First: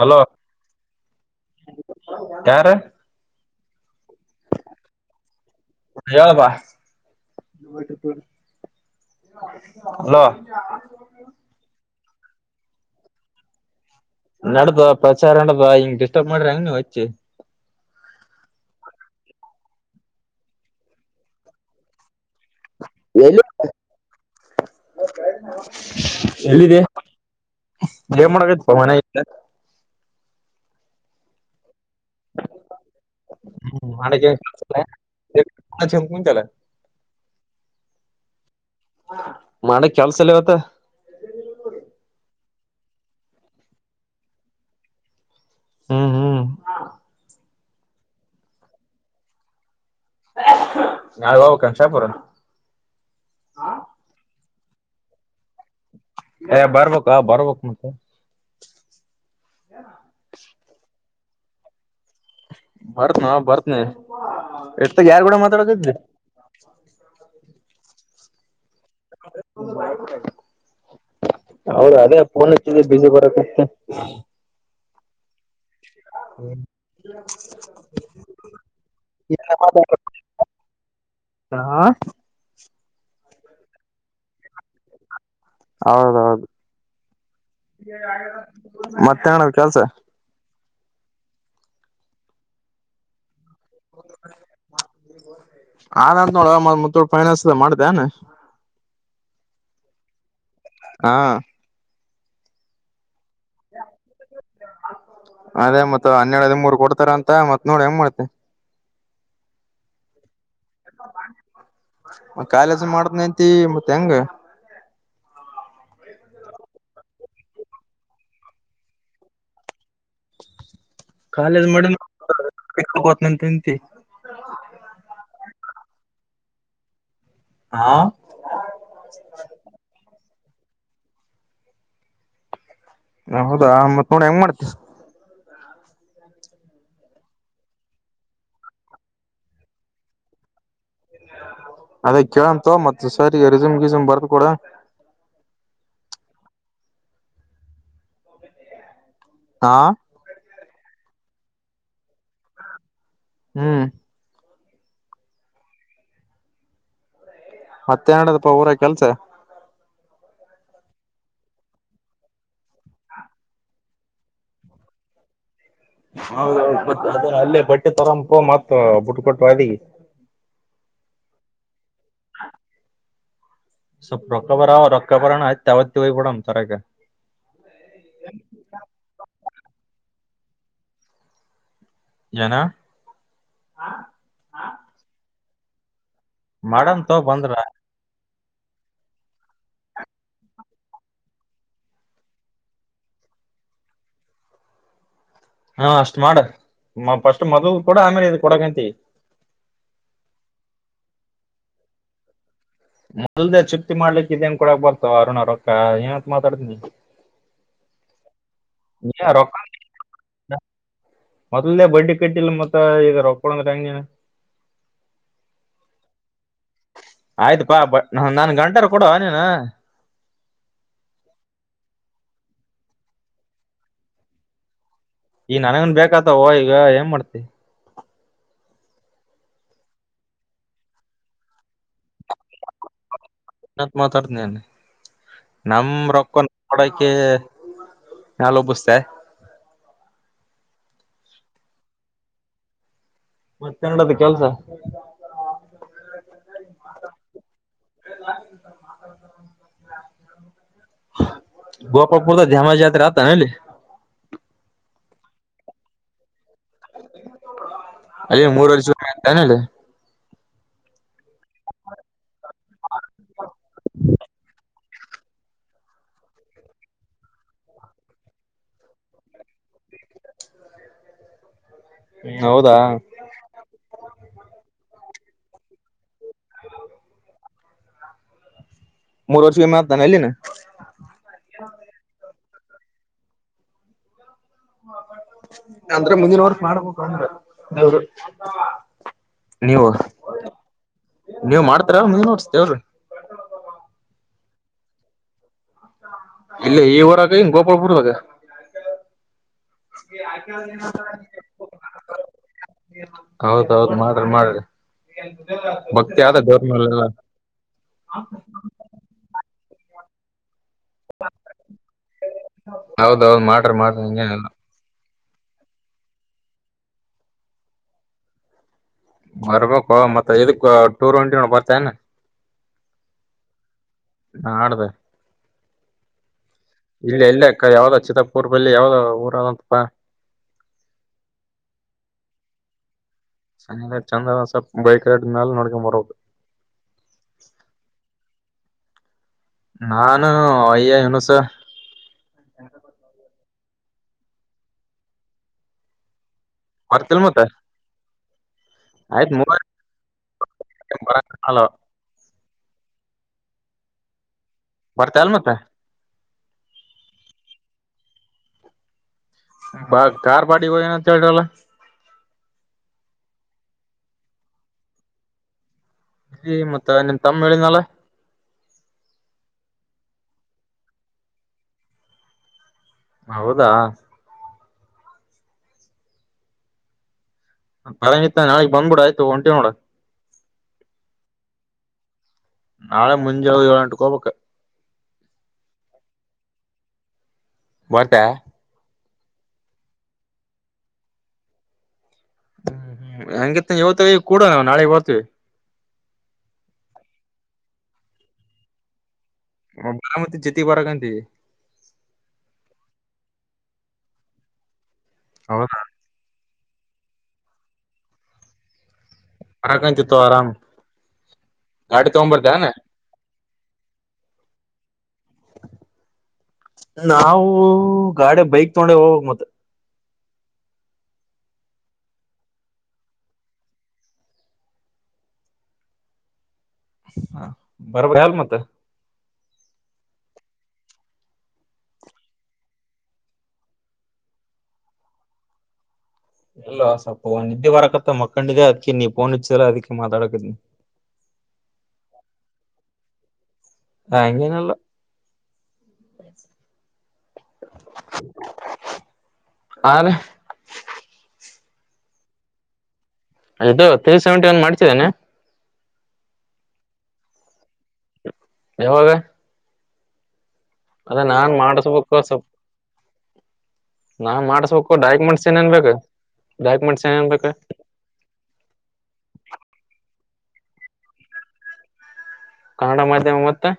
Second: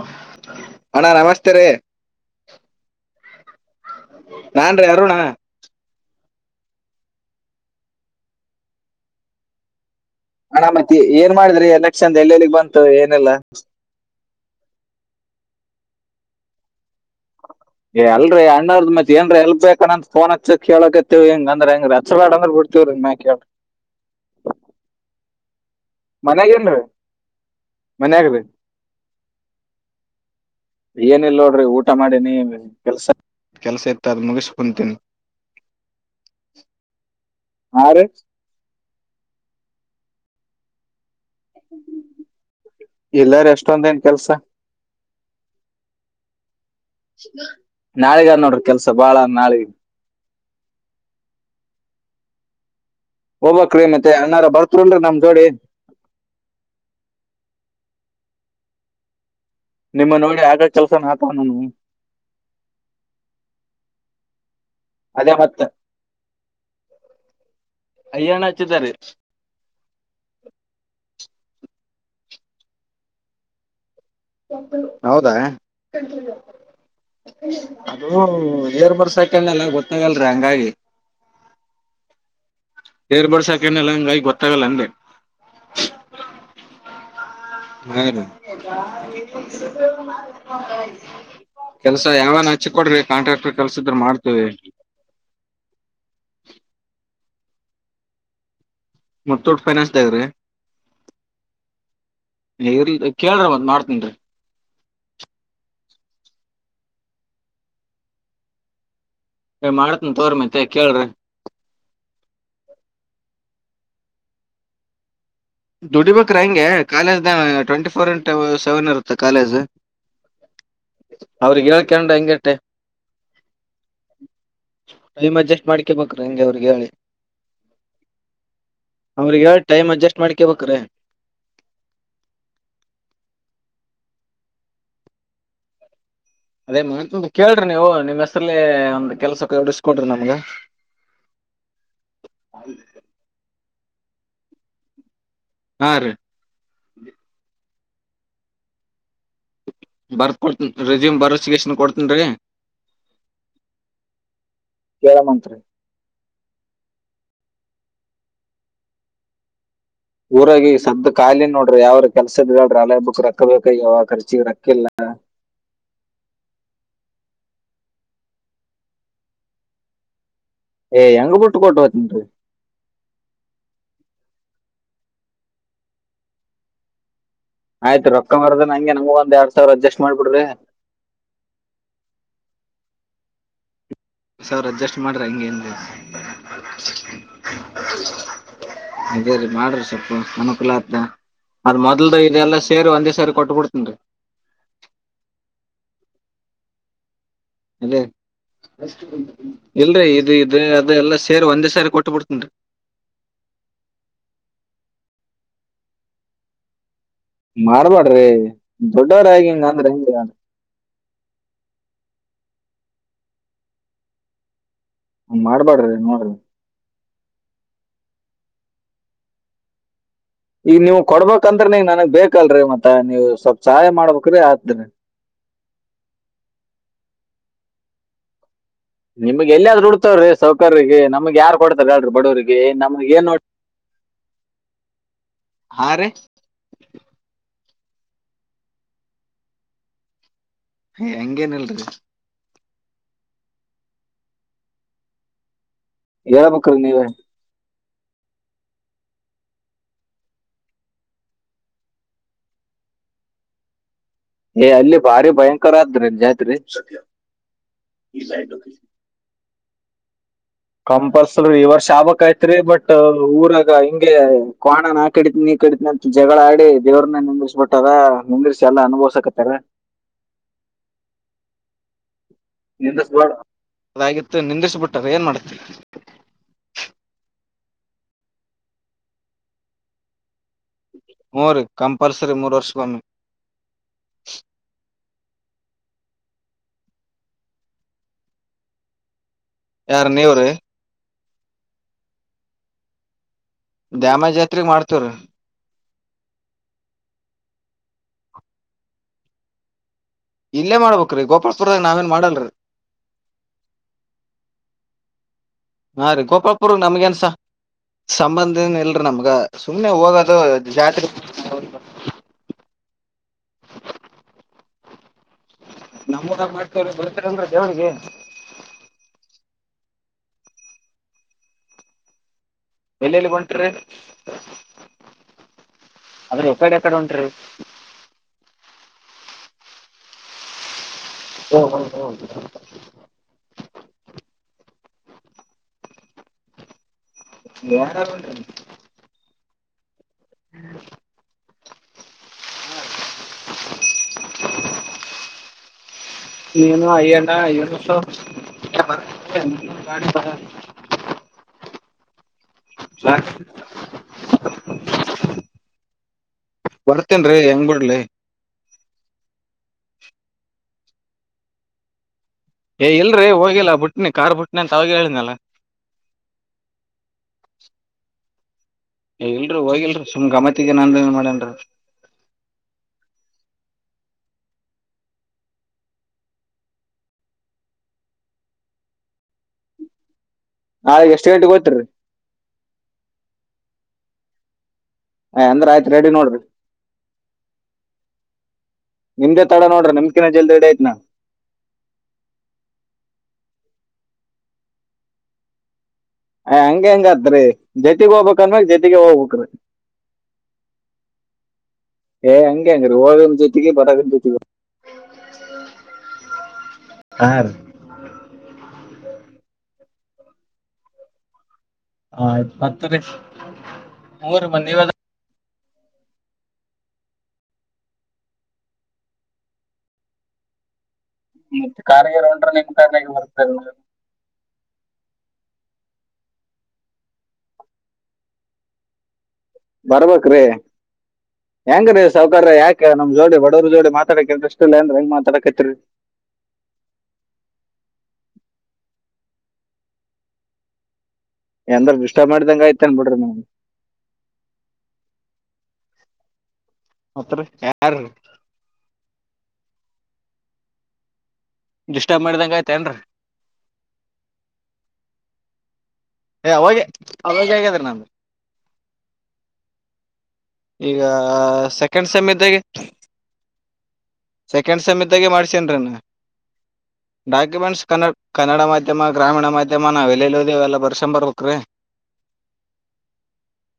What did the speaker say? Hello ಅಣ್ಣ ನಮಸ್ತೆ ರೇ ಯಾರ ನಾನ್ ರೀ ಅರುಣ ಹೇಳಳಪ್ಪಾ ಹಣ ಮತ್ತ ಏನ್ ಮಾಡಿದ್ರಿ ಎ ಲಕ್ಷನ್ ಎಲ್ಲೆಲ್ಲಿಗ್ ಬಂತು ಏನೆಲ್ಲಾ ನಡ್ದ ಪ್ರಚಾರ ನಡ್ದ ಹಿಂಗ್ ಡಿಸ್ಟರ್ಬ್ ಮಾಡ್ರಿ ಅಂಗ್ ನೀ ಹಚ್ಚಿ ಏ ಅಲ್ರಿ ಅಣ್ಣದ್ ಮತ್ತತ್ ಏನ್ರಿ ಎಲ್ ಬಬೇಕ ಅಂತ ತೋನ್ ಹಚ್ಚ ಕೇಳಕತ್ತವ ಹ ಹೆಂಗಂದ್ರ ಹೆಂಗ ಹಚ್ಬಡಂದ್ರ ಬಿ [inaudible] ಮನೆಗೇ ಇಲ್ರಿ ಎಲ್ಲಿದೆ ಏನ್ ಮನ್ ಏನ್ ಆಗದೆ ಮಾಡಕೈತಿ ಮನೆ ಏನಿಲ್ಲ ನೋಡ್ರಿ ಊಟ ಮಾಡಿನಿ ಕೆಲ್ಸ ಕ್ಯಲ್ಸ ಎತಾತ್ ಮಾಡಕ್ ಏನ್ ಮುಗೇಶ ಕುತ ಕೆಲ್ಸ ಕುಂತಲ್ಲ ಹ ರ ಮಾಡ ಕೆಲ್ಸಲ್ಲವತ್ತ ಎಲ್ಲಾರ ಎಷ್ಟೊಂದೇನ್ ಕೆಲ್ಸ ಹ್ಮ್ ಹ್ಮ್ ನಾಳಗ ನೋಡ್ರಿ ಕೆಲ್ಸ ಬಾಳ ನಾಳೆಗ ನಳು ಬಬು ಕಂಕ್ಷಾಪುರ ತ್ರಿ ನಮ್ ಜೋಡ ನ್ ಬರ್ಬೇಕ ಬರ್ಬೇಕಕ್ ಮತ್ತೆ ನಿಮ್ಮ ನೋಡಿ ಆಗ ಕೆಲ್ಸನ ಆತವಾನ ಬರ್ತ್ನ ಬರ್ತ್ನನಿ ಎತ್ತ ಯಾರ್ ಅದೇ ಕೂಡ ಮತ್ತ ಮಾತಾಡಕಿದೆ ಅಯ್ಯಾನ ಹಚ್ಚಿದರಿ ಹೌದ ಅದೇ ಫೋನ್ ಹಚ್ಚಿದ ಬ್ಯುಸಿ ಬರತಿತು ಹೌದಾ ಅದು ಏರ್ ಬುರ್ಡ್ಸ್ ಅಕಿನದ್ನಲ್ಲ ಗೊತ್ತಾಗಲ್ರಿ ಹಂಗಾಗಿ ಹಾ ಏರ್ ಬರ್ಡ್ಸ್ ಆಕಿದ್ನಲ್ಲ ಹಂಗಾಗಿ ಗೊತ್ತಾಗಲ್ಲ ಅಂದೆ ಹೌದೌದು ಹರೀ ಮತ್ತೆ ಏನದ ಕೆಲ್ಸ ಕೆಲ್ಸ ಯಾವಾನ ಹಚ್ಚಿ ಕೊಡ್ರಿ ಕಾಂಟ್ರಾಕ್ಟರ್ ಕೆಲ್ಸ ಇದ್ರ ಮಾಡ್ತೀವಿ ಹನಂದ್ ನೋಡ ಮುತೋಟ್ ಫೈನಾಸ್ಸ್ ಮಾಡ್ದದೇನ ಮುತೋಟ್ ಫೈನಾನ್ಸ್ದಗ್ರಿ ಹಾ ಇಲ್ ಕೇಳ್ರಿ ಮತ್ ಮಾಡ್ತಿನ್ರಿ ಅದೇ ಮತ್ತ ಹನ್ನೆರಡು ಹದಿಮೂರ್ ಕೊಡ್ತಾರ ಅಂತ ಮತ್ ನೋಡಿ ಹೆಂಗ್ ಮಾಡ್ತೆ ಮಾಡ್ತನಿ ತಕೋರಿ ಮತ್ ಕಾಲೇಜ ಮಾಡತಿಂನಂತಿ ಮತ್ತೆ ಹೆಂಗ ದುಡಿಬೇಕ್ರ ಹೆಂಗೆ college twenty four into seven ಇರುತ್ತ ಕಾಲೇಜ್ [inaudible] ಕಾಲೇಜ್ ಅವ್ರಿಗೆ ಮಾಡನಂತಿ ಹೇಳ್ಕೊಂಡ್ ಹಂಗೆ ಕೆಲ್ಸಕೆ ಹೋಗ್ತೀನಿ ಆಂತಿ ಟೈಮ್ ಅಡ್ಜಸ್ಟ್ ಮಾಡ್ಕೇ ಬೇಕ್ರ ಹೆಂಗೆ ಅವ್ರಿ ಹೇಳಿ ಹಾ ಅವ್ರಿಗೆ ಹೇಳಿ ಟೈಮ್ ಅಡ್ಜಸ್ಟ್ ಮಾಡ್ಬೇಕ್ರಿ ಹೌದಾ ಮತ್ ನೋಡು ಹೆಂಗ್ ಮಾಡ್ತಿ ಅದೇ ಕೇಳ್ರಿ ನೀವು ನಿಮ್ಮ್ ಹೆಸರಲ್ಲೇ ಒಂದ್ ಕೆಲ್ಸಕ್ಕೆ ಕೊಡಿಸಿಕೊಡ್ರಿ ನಮ್ಗ ಅದೇ ಕೇಳಮ್ ತಕೊ ಮತ್ತ ಸರ್ ಗೆ ರೇಸುಮ್ನೆ ಗಿಸುಮ್ ಬರ್ದ ಕೊಡ ಹಾ ರೀ ಹಾ ಬರ್ ಕೊಡ್ತನ್ ರೆಸ್ಯೂಮ್ ಬರೋಸಗಸ್ನ್ ಕೊಡ್ತನ್ರೀ ಹ್ಮ್ ಕೇಳಮಂತ್ರಿ ಮತ್ತೆ ಏನ್ ನೆಡದಪ್ಪ ಊರಗೆ ಕೆಲ್ಸ ಊರಾಗಿ ಸದ್ದ ಖಾಲಿ ನೋಡ್ರಿ ಯಾವ್ರ ಕೆಲ್ಸ ಇದ್ರೆ ಹೇಲ್ರಿ ಹಬ್ಬಕ ರೊಕ್ಕ ಬೇಕಾಗ್ಯವ ಖರ್ಚಿಗೆ ರೋಕಿಲ್ಲ [inaudible] ಹೌಹೌದು ಅಲ್ಲೇ ಬಟ್ಟೆ ತರಂಪು ಮತ್ತ [unintelligible] ಏ ಹೆಂಗ ಬಟ್ಟುಕೋಟ್ಟ ಹೋತೀನಿರಿ ಸ್ವಲ್ಪ ರೊಕ್ಕ ಬಾರ ರೊಕ್ಕ ಬರಣಯತಾವತ್ತ ಹೋಗಿ ಬಿಡಮ್ಮ ತರೋಕೆ ಆಯ್ತು ರೊಕ್ಕ ಮಾರದ ನಂಗೆ ನಂಗು ಒಂದ್ ಎರಡ್ ಸಾವಿರ ಅಡ್ಜಸ್ಟ್ ಮಾಡ್ಬಿಡ್ರಿ ಏನು ಸಾವಿರ ಅಡ್ಜಸ್ಟ್ ಮಾಡ್ರ ಹಂಗೇ ಅಂದೇ ಮಾಡಮ್ ತೋಕೊ ಬಂದ್ರೆ ಅದೇ ರೀ ಮಾಡ್ರಿ ಸ್ವಲ್ಪ ಅನುಕೂಲ ಆಗ್ತಾ ಅದ ಮೊದಲ್ದು ಇದೆಲ್ಲಾ ಸೇರಿ ಒಂದೇ ಸರಿ ಕೊಟ್ಬಿಡ್ತೇನ್ರಿ ಹಾ ಅಷ್ಟ್ ಮಾಡ ಫ್ರಿಸ್ಟ್ ಇದೆ ಇಲ್ರಿ ಇದು ಇದು ಅದು ಎಲ್ಲ ಸೇರಿ ಒಂದೇ ಸಾರಿ ಕೊಟ್ ಬಿಡ್ತೇನ್ರಿ ಮುಗ್ಗಲ್ದೇ ಚಿಂತಿ ಮಾಡ್ಲಿಕ್ಕೆ ಇದೇನ್ ಕೊಡಕ್ ಬರ್ತವ ಅರುಣ್ ರೊಕ್ಕ ಏನಂತ ಮಾತಾಡ್ದೀ ಮಾಡ್ಬಾಡ್ರಿ ಏ ದೊಡ್ಡವ್ರಗಿ ರೊಕ್ಕ ಹಿಂಗಾಂದ್ರ ಹೆಂಗ ಅಂದ್ರ? ಮೊದಲ್ನೇ ಬಡ್ಡಿ ಕಟ್ಟಿಲ್ಲ ಮತ್ತ ಈಗ ರೊಕ ಕೊಡೊಂದ್ರಾ ಹೆಂಗ ಹಂಗ್ ಮಾಡ್ಬಾಡ್ರಿ ನೋಡ್ರಿ ಆಯ್ತಪಾ ಬ ನ ನನ್ ಗಂಟಾರ ಕೊಡೋ ನೀನಾ ಈಗ ನೀವು ಕೊಡ್ಬೇಕಂದ್ರನ ನನ್ಗ್ ಬೇಕಲ್ರರಿ ಮತ್ತ ನೀವು ಸ್ವಲ್ಪ್ ಸಹಾಯ ಮಾಡ್ಬೇಕ್ರೀ ಹಾಕ್ತೀನಿ ಈ ನನಗನ್ ಬೇಕಾತವೋ ಈಗ ಏನ್ ಮಾಡ್ತಿ ನಿಮಗ್ ಎಲ್ಲಿಯಾದ್ ಹುಡ್ತಾವ್ರೀ ಸೌಕರಿಗೆ ನಮ್ಗ್ ಯಾರ್ ಕೊಡ್ತಾರ ಹೇಳ್ರಿ ಬಡವರಿಗೆ ನಮ್ಗೆ ಏನ್ ನೋಡ್ ನಮ ರೊಕ್ಕ ನೋಡಕ್ಕೆ [unintelligible] ಹಂಗೇನಿಲ್ರಿ ಮತ ಇಂಗ್ನಾಡೈತಿ ಕೆಲ್ಸ ಏಳ ಬೇಕು ಅಲ್ ನೀವೇ ಗೋಪಪುರ ಧಾಮ ಜಾತ್ರೆ ಆತ ಏನ್ ಅಲ್ಲಿ ಏ ಅಲ್ಲಿ ಭಾರಿ ಭಯಂಕರ ಆದ್ರಿ ಜಾತ್ರಿ ಅಲ್ಲಿ ಮೂರ್ ವರ್ಷಾದ ಮ್ಯಾಗ [unintelligible] ಕಂಪಲ್ಸರಿ ಈವರ್ಷಬೇಕಾಗಿತ್ರಿ ಬಟ್ ಅದು ಊರಾಗ ಹಿಂಗೆ ಕ್ವಾಣ ನಾ ಕಡಿತೀನಿ ಕಡಿತಿನಂತ್ ಜಗಳ ಆಡಿ ದೇವ್ರನ್ನ ನಿಂದರಸಬಿಟ್ಟಾರ ನಿಂದರ್ಸಿ ಎಲ್ಲಾ ಅನುಭವ್ಸಕತ್ತಾರ [inaudible] ಹೌದಾ [unintelligible] ಅದಾಗಿತ್ತು ನಿಂದಿಸ್ಬಿಟ್ಟಾರ ಏನ್ ಮಾಡ ಮೂರ್ ವರ್ಷ ಮಾಡ್ತಾನ ಅಲ್ಲಿನ ಹೂ ರೀ ಕಂಪಲ್ಸರಿ ಮೂರ್ ವರ್ಷಿಗೊಮ್ಮೆ ಅಂದ್ರೆ ಮುಂದಿನವರ್ಷ ಮಾಡಬೇಕ ಅಂದ್ರ ದೇವೃ ಯಾರ ನೀವ್ ರಿ ನೀವ್ ಮಾಡ್ತಾರ ಎನ್ ಮುಂದಿನ್ ವರ್ಷ ದೇವರು ದ್ಯಾಮಾ ಜಾತ್ರೆಗ್ ಮಾಡ್ತೇವ ರಿ ಇಲ ಈ ಊರಾಗ ಎನ್ ಗೋಪಪುರದಾಗ ಇಲ್ಲೇ ಮಾಡ್ಬೇಕ್ರಿ ಗೋಪಾಪುರದಾಗ ನಾವೇನ್ ಮಾಡಲ್ರೀ ಹೌದೌದ್ ಮಾಡ್ರಿ ಮಾಡ್ರಿ ಹಾ ಭಕ್ತಿ ರೀ ಆದ ದೇವ್ರ ಗೋಪಾಪುರ ಮೇಲೆಲ್ಲ ನಮಗೆನ್ ಸಾ ಸಂಬಂಧ ಏನ್ ಇಲ್ರಿ ನಮ್ಗ ಸುಮ್ಮ್ನೆ ಹೋಗೋದು ಜಾತ್ರೆ ಹೌದೌದ್ ಮಾಡ್ರ ಮಾಡ್ರಿ ಹಾಗೇನಿಲ್ಲ ನಮ್ಮ ಊರಾಗ ಮಾಡ್ತವ್ರ ಬರ್ತೀರೇನ್ರಿ ದೇವ್ರಿಗೆ ಬರ್ಬೇಕು ಮತ್ತ ಇದಕ್ ಟೂರ್ ಗೆ ಹೊಂಟೆವಿ ನೋಡ್ ಬರ್ತೇನ ಎಲ್ಲೆಲ್ಲಿಗ್ ಒಂಟ್ರಿ ನಾಡ್ದ ಇಲ್ಲ ಇಲ್ಲ ಯಾವ್ದ ಚಿತಪೂರ್ ಬಲ್ಲಿ ಯಾವ್ದ ಊರದಂತಪ್ಪ ಹೊಹೊಹೊ [unintelligible] ಬೈಕ್ ರೈಡ್ ಮ್ಯಲೆ ನೋಡ್ಕೊಂಡ ಬರೋದು ಯಾರ್ಯಾರ್ ಹೊಂಟ್ರಿ ನಾನು ಅಯ್ಯ ಅನುಸ [inaudible] ನೀನು ಅಯ್ಯ ಬರ್ತಿಲ್ ಮತ್ತ ಆಯ್ತ್ ಮೂವರ್ [unintelligible] [unintelligible] ಹ ಬರ್ತ ಅಲ್ [unintelligible] ಮತ್ತೆ ಬರ್ತೇನ್ ರೀ ಹೆಂಗ್ ಬಡ್ಲಿ ಬ ಕಾರ ಪಾರ್ಟಿ ಕೊ ಅಂತ ಹೇಳದಲ್ಲ ಏ ಇಲ್ರರಿ ಹೋಗಿಲ್ಲಾ ಬುಟ್ನಿ ಕಾರ್ ಬುಟ್ನಿ ಅಂತ ಅವಿ ಹೇಳನಲ್ಲ ಈ ಮತ್ತ ನಿನ್ ತಮ್ಮ ಹೇಳಿನಳ ಏ ಇಲ್ರರಿ ಹೋಗಿಲ್ರಿ ಸುಮ್ ಗಮತ್ಗೆ ನನ್ ಏನ್ ಮಾಡೇನ್ರರಿ ಹೌದಾ ಪರಂಗತ್ತ ನಾವಿಗ್ ಬಂದ್ಬಿಡ ಆಯ್ತು ಹೊಂಟಿ ನೋಡ ನಾಳೆ ಎಷ್ಟ್ ಗಂಟೆಗೆ ಹೋಗ್ತಿರಿ ನಾಳೆ ಮುಂಜಾಗ ಎಟ ಗೋಪಕ್ಕೆ ಅಂದ್ರ ಆಯ್ತ್ ರೆಡಿ ನೋಡ್ರಿ [unintelligible] ನಿಮ್ದೆ ತಡ ನೋಡ್ರಿ ನಿಮ್ಕಿನ ಜಲ್ದಿ ರೆಡಿ ಅಗಿನಿ ನಾನ್. ಹ್ಮ್ ಹ್ಮ್ ಹಂಗತ್ತ ಇವತ್ತೆ ಕೂಡ ನಾಳೆಗ್ ಬರ್ತವಿ. ಹಂಗ ಹೆಂಗ ಅತ್ರಿ ಜತಿಗೆ ಹೋಗ್ಬೇಕ್ ಅಂದಮೇಲೆ ಜೊತಿಗೆ ಹೋಗ್ಬೇಕು. ಬರಾಮತಿ ಜೊತೆಗ್ ಬರಕಂತೀವಿ ಏ ಅಂಗೆನಿಲ್ ಹೋಗ್ [unintelligible] ಹೌದಾ. ಹ್ಹ್ ರಿ. [unintelligible] ಆರಾಮ ಆಯ್ತ್ ಮತ್ತರಿ ಮುರ ಮಂದ ನೀವ್. ನಾವು ಗಾಡಿ ಬೈಕ್ ತಗೊಂಡೆ ಹೋಗಬೇಕು ಮತ್ತ. ಮತ್ತೆ ಕಾರ ಗಿರ್ ರೊಂಡ್ರ ನಿಮ ಕಾರಿನ್ಯಗ ಬರ್ತೀವಿ ಮತ್ತಾ. [unintelligible] ಮತ್ತ ಬರ್ಬೇಕ್ರೀ. ಹೆಂಗರೀ ಸೌಕರ್ಯ ಯಾಕ ನಮ್ ಜೋಡಿ ಬಡವರ ಜೋಡಿ ಮಾತಾಡಕಲ್ ಇನ್ಸ್ಟ್ರೀಸ್ ಇಲ್ಲೆನ್ರಿ ಹೆಂಗ ಮಾತಾಡಕತ್ರಿ. ಇಲ್ಲೋ ಸ್ವಲ್ಪ ನಿದ್ದೆ ಬರಕತ್ತ ಮಕ್ಕಂಡಿದೇ ಅದಕಿ ನೀ ಪೋನ್ ಅಚ್ಚಿದೆಲ್ಲ ಅದ್ಕ್ ಮಾತಾಡಕತಿನಿ. ಎಂದ್ರ ಡಿಸ್ಟರ್ಬ್ ಮಾಡಿದಂಗ ಆಯ್ತ ಎನ್ ಬಿಡ್ರಿ ನಿಮ್ಗ. ಹ ಹಂಗೇನಿಲ್ಲ. ಮತ್ ರಿ [unintelligible] ಆದ್ರೆ ಡಿಸ್ಟರ್ಬ್ ಮಾಡ್ದಂಗ ಆಯ್ತೇನ್ರೀ. ಅದು ತ್ರೀ ಸೆವೆಂಟಿ ಒನ್ ಮಾಡ್ಸಿಧೇನು. ಏ ಅವಾಗ ಅವಾಗ ಆಗಿದ್ರೆ ನಂದು. ಯವಾಗ. ಈಗ ಸೆಕೆಂಡ್ ಮಾಡಸ್ಬೇಕು ಸೆಮ್ ಸ್ವಲ್ಪ ಇದ್ದಾಗೆ. ನಾನ್ ಸೆಕೆಂಡ್ ಮಾಡಸ್ಬೇಕು ಸೇಮ್ ಇದ್ದಾಗ ಡಾಕ್ಯುಮೆಂಟ್ಸ್ ಏನೇನ್ ಮಾಡ್ಸೇನಿ ನಾ. ಬೇಕು ಡಾಕ್ಯುಮೆಂಟ್ಸ್ ಏನೇನ್ ಬೇಕು ಡಾಕ್ಯುಮೆಂಟ್ಸ್ ಕನ್ನಡ ಕನ್ನಡ ಮಾಧ್ಯಮ ಗ್ರಾಮೀಣ ಮಾಧ್ಯಮ ನಾ ಎಲ್ಲೆಲ್ಲಿ ಓದ. ಅವೆಲ್ಲ ಬರ್ಸ್ಕೊಂಡು ಬರಬೇಕ್ರಿ. ಕನ್ನಡ ಮಾಧ್ಯಮ ಮತ್ತೆ.